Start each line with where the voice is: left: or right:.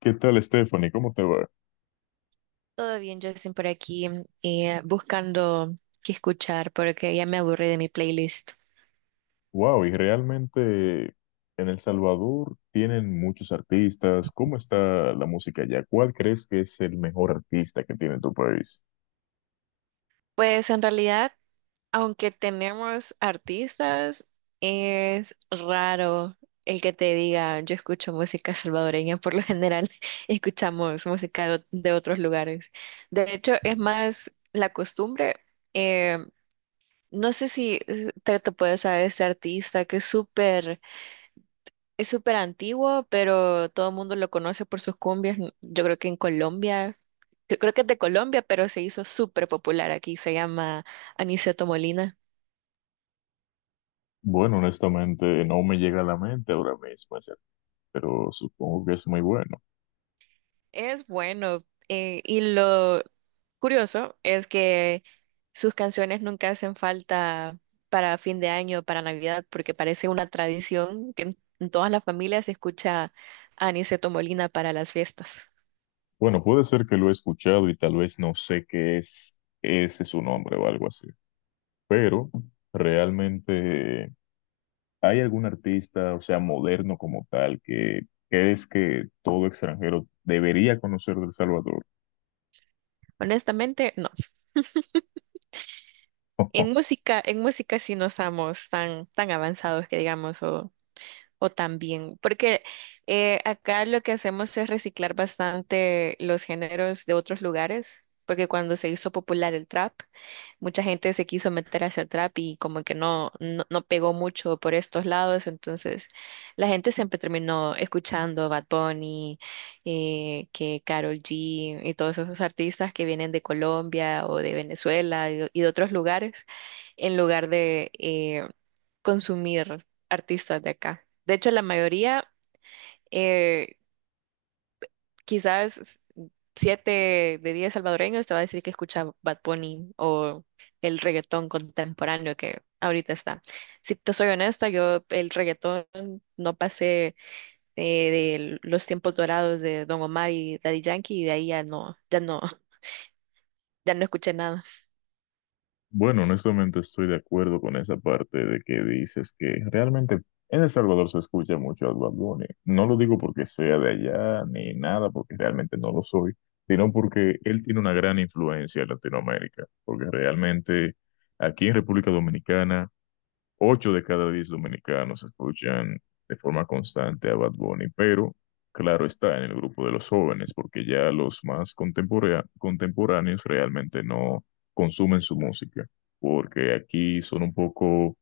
left: ¿Qué tal, Stephanie? ¿Cómo te va?
right: Todo bien, Jackson, por aquí, buscando qué escuchar porque ya me aburrí de mi playlist.
left: Wow, y realmente en El Salvador tienen muchos artistas. ¿Cómo está la música allá? ¿Cuál crees que es el mejor artista que tiene tu país?
right: Pues en realidad, aunque tenemos artistas, es raro el que te diga yo escucho música salvadoreña. Por lo general, escuchamos música de otros lugares. De hecho, es más la costumbre. eh, no sé si te, te puedes saber este artista que es súper. Es súper antiguo, pero todo el mundo lo conoce por sus cumbias. Yo creo que en Colombia, yo creo que es de Colombia, pero se hizo súper popular aquí. Se llama Aniceto Molina.
left: Bueno, honestamente no me llega a la mente ahora mismo, ese, pero supongo que es muy bueno.
right: Es bueno. Y lo curioso es que sus canciones nunca hacen falta para fin de año, para Navidad, porque parece una tradición que en todas las familias se escucha a Aniceto Molina para las fiestas.
left: Bueno, puede ser que lo he escuchado y tal vez no sé qué es ese su nombre o algo así, pero realmente, ¿hay algún artista, o sea, moderno como tal, que crees que todo extranjero debería conocer de El Salvador?
right: Honestamente, no. En música sí no somos tan avanzados que digamos, o tan bien, porque acá lo que hacemos es reciclar bastante los géneros de otros lugares, porque cuando se hizo popular el trap, mucha gente se quiso meter hacia el trap y como que no, no, no pegó mucho por estos lados, entonces la gente siempre terminó escuchando Bad Bunny, que Karol G y todos esos artistas que vienen de Colombia o de Venezuela y de otros lugares, en lugar de consumir artistas de acá. De hecho, la mayoría… eh, quizás 7 de 10 salvadoreños te va a decir que escucha Bad Bunny o el reggaetón contemporáneo que ahorita está. Si te soy honesta, yo el reggaetón no pasé, eh, de los tiempos dorados de Don Omar y Daddy Yankee y de ahí ya no, ya no, ya no escuché nada.
left: Bueno, honestamente estoy de acuerdo con esa parte de que dices que realmente en El Salvador se escucha mucho a Bad Bunny. No lo digo porque sea de allá ni nada, porque realmente no lo soy, sino porque él tiene una gran influencia en Latinoamérica, porque realmente aquí en República Dominicana 8 de cada 10 dominicanos escuchan de forma constante a Bad Bunny, pero claro está en el grupo de los jóvenes, porque ya los más contemporáneos realmente no consumen su música, porque aquí son un poco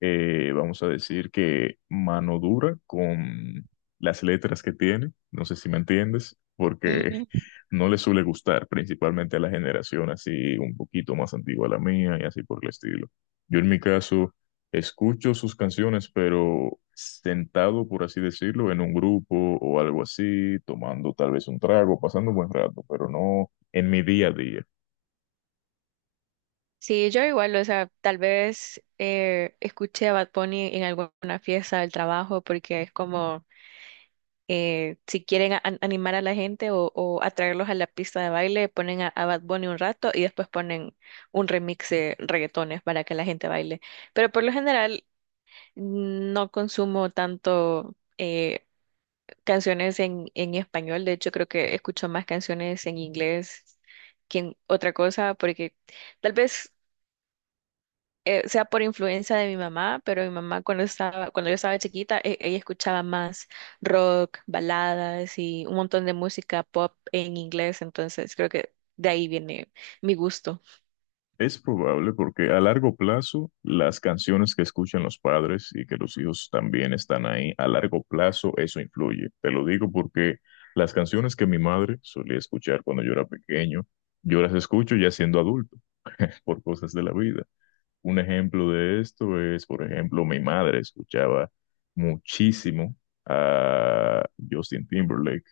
left: vamos a decir que mano dura con las letras que tiene, no sé si me entiendes, porque
right: Mm,
left: no le suele gustar principalmente a la generación así un poquito más antigua a la mía y así por el estilo. Yo en mi caso escucho sus canciones, pero sentado, por así decirlo, en un grupo o algo así, tomando tal vez un trago, pasando un buen rato, pero no en mi día a día.
right: sí, yo igual, o sea, tal vez escuché a Bad Bunny en alguna fiesta del trabajo porque es como, si quieren animar a la gente o atraerlos a la pista de baile, ponen a Bad Bunny un rato y después ponen un remix de reggaetones para que la gente baile. Pero por lo general no consumo tanto canciones en español. De hecho creo que escucho más canciones en inglés que en otra cosa, porque tal vez sea por influencia de mi mamá, pero mi mamá cuando yo estaba chiquita, ella escuchaba más rock, baladas y un montón de música pop en inglés, entonces creo que de ahí viene mi gusto.
left: Es probable porque a largo plazo las canciones que escuchan los padres y que los hijos también están ahí, a largo plazo eso influye. Te lo digo porque las canciones que mi madre solía escuchar cuando yo era pequeño, yo las escucho ya siendo adulto por cosas de la vida. Un ejemplo de esto es, por ejemplo, mi madre escuchaba muchísimo a Justin Timberlake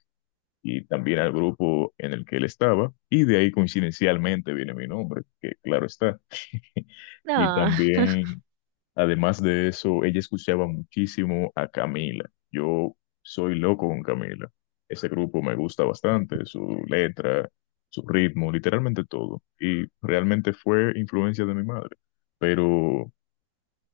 left: y también al grupo en el que él estaba y de ahí coincidencialmente viene mi nombre, que claro está. Y
right: No,
left: también, además de eso, ella escuchaba muchísimo a Camila. Yo soy loco con Camila. Ese grupo me gusta bastante, su letra, su ritmo, literalmente todo. Y realmente fue influencia de mi madre. Pero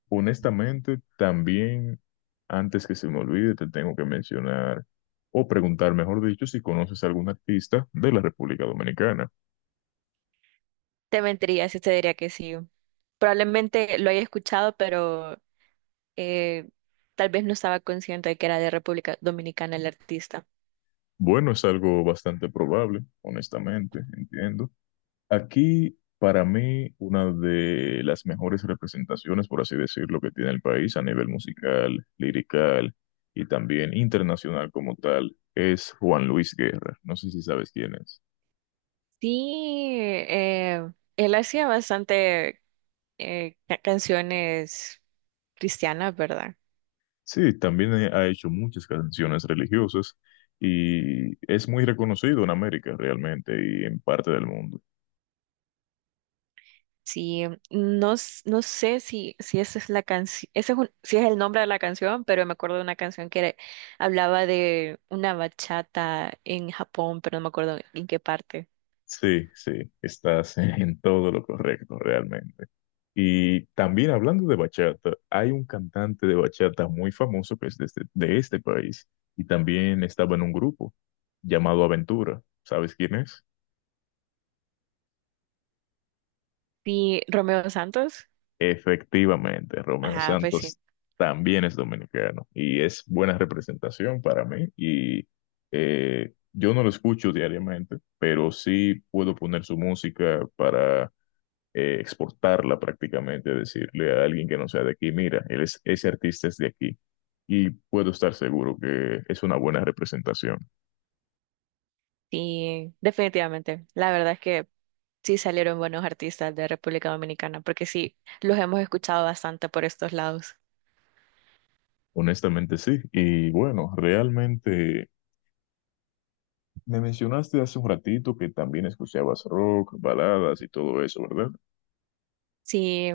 left: honestamente, también, antes que se me olvide, te tengo que mencionar o preguntar, mejor dicho, si conoces a algún artista de la República Dominicana.
right: te mentiría si te diría que sí. Probablemente lo haya escuchado, pero eh, tal vez no estaba consciente de que era de República Dominicana el artista.
left: Bueno, es algo bastante probable, honestamente, entiendo. Aquí, para mí, una de las mejores representaciones, por así decirlo, que tiene el país a nivel musical, lirical y también internacional como tal, es Juan Luis Guerra. No sé si sabes quién es.
right: Sí, eh, él hacía bastante canciones cristianas, ¿verdad?
left: Sí, también ha hecho muchas canciones religiosas y es muy reconocido en América realmente y en parte del mundo.
right: Sí, no, no sé si esa es la canción, ese es si es el nombre de la canción, pero me acuerdo de una canción que era, hablaba de una bachata en Japón, pero no me acuerdo en qué parte.
left: Sí, sí, estás en todo lo correcto realmente. Y también hablando de bachata, hay un cantante de bachata muy famoso que es de este país y también estaba en un grupo llamado Aventura. ¿Sabes quién es?
right: Sí, Romeo Santos.
left: Efectivamente, Romeo
right: Ah, pues sí,
left: Santos también es dominicano y es buena representación para mí y yo no lo escucho diariamente, pero sí puedo poner su música para exportarla prácticamente, decirle a alguien que no sea de aquí, mira, él es, ese artista es de aquí. Y puedo estar seguro que es una buena representación.
right: sí, definitivamente. La verdad es que sí salieron buenos artistas de República Dominicana, porque sí, los hemos escuchado bastante por estos lados.
left: Honestamente sí. Y bueno, realmente me mencionaste hace un ratito que también escuchabas rock, baladas y todo eso, ¿verdad?
right: Sí,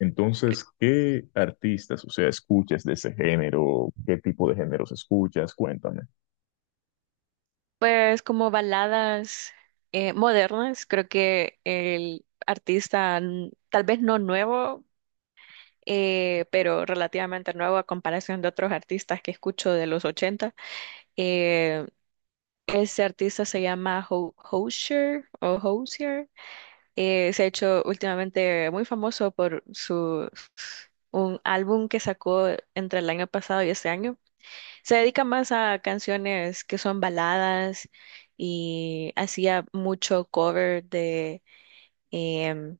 left: Entonces, ¿qué artistas, o sea, escuchas de ese género? ¿Qué tipo de géneros escuchas? Cuéntame.
right: pues como baladas modernas. Creo que el artista, tal vez no nuevo, pero relativamente nuevo a comparación de otros artistas que escucho de los 80. eh, Ese artista se llama Hozier o Hozier. Se ha hecho últimamente muy famoso por su un álbum que sacó entre el año pasado y este año. Se dedica más a canciones que son baladas y hacía mucho cover em,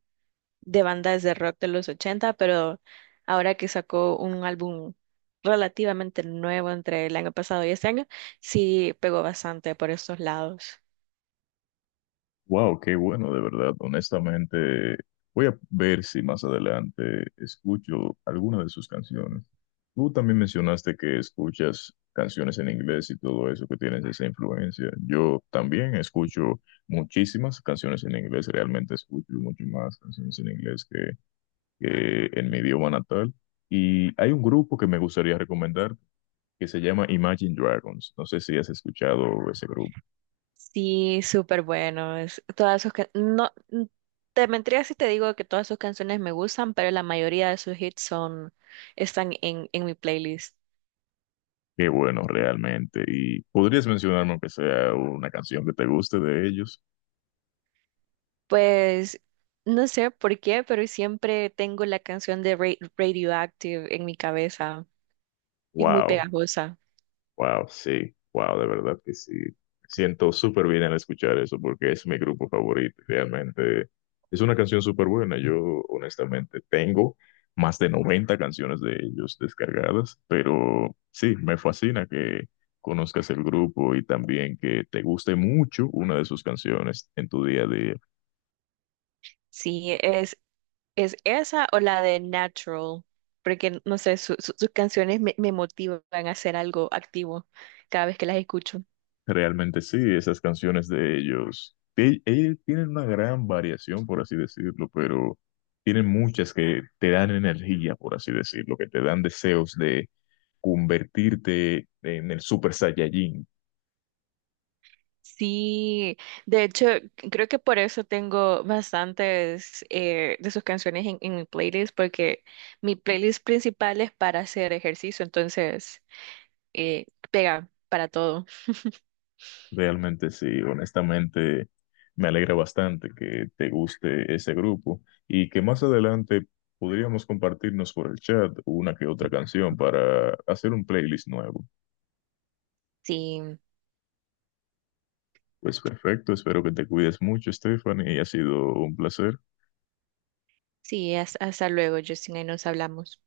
right: de bandas de rock de los ochenta, pero ahora que sacó un álbum relativamente nuevo entre el año pasado y este año, sí pegó bastante por estos lados.
left: Wow, qué bueno, de verdad. Honestamente, voy a ver si más adelante escucho alguna de sus canciones. Tú también mencionaste que escuchas canciones en inglés y todo eso, que tienes esa influencia. Yo también escucho muchísimas canciones en inglés, realmente escucho mucho más canciones en inglés que en mi idioma natal. Y hay un grupo que me gustaría recomendar que se llama Imagine Dragons. No sé si has escuchado ese grupo.
right: Sí, súper bueno. Todas sus, te mentiría si te digo que todas sus canciones me gustan, pero la mayoría de sus hits son, están en mi playlist.
left: Qué bueno, realmente. ¿Y podrías mencionarme aunque sea una canción que te guste de ellos?
right: Pues no sé por qué, pero siempre tengo la canción de Radioactive en mi cabeza. Es muy
left: Wow,
right: pegajosa.
left: wow, sí, wow, de verdad que sí. Me siento súper bien al escuchar eso porque es mi grupo favorito. Realmente es una canción súper buena. Yo, honestamente, tengo más de 90 canciones de ellos descargadas, pero sí, me fascina que conozcas el grupo y también que te guste mucho una de sus canciones en tu día a día.
right: Sí, es esa o la de Natural, porque no sé, sus canciones me, me motivan a hacer algo activo cada vez que las escucho.
left: Realmente sí, esas canciones de ellos, que ellos tienen una gran variación, por así decirlo, pero tienen muchas que te dan energía, por así decirlo, que te dan deseos de convertirte en el Super Saiyajin.
right: Sí, de hecho, creo que por eso tengo bastantes de sus canciones en mi playlist, porque mi playlist principal es para hacer ejercicio, entonces eh, pega para todo.
left: Realmente sí, honestamente me alegra bastante que te guste ese grupo y que más adelante podríamos compartirnos por el chat una que otra canción para hacer un playlist nuevo.
right: Sí,
left: Pues perfecto, espero que te cuides mucho, Stephanie, y ha sido un placer.
right: sí, hasta luego, Justin, ahí nos hablamos.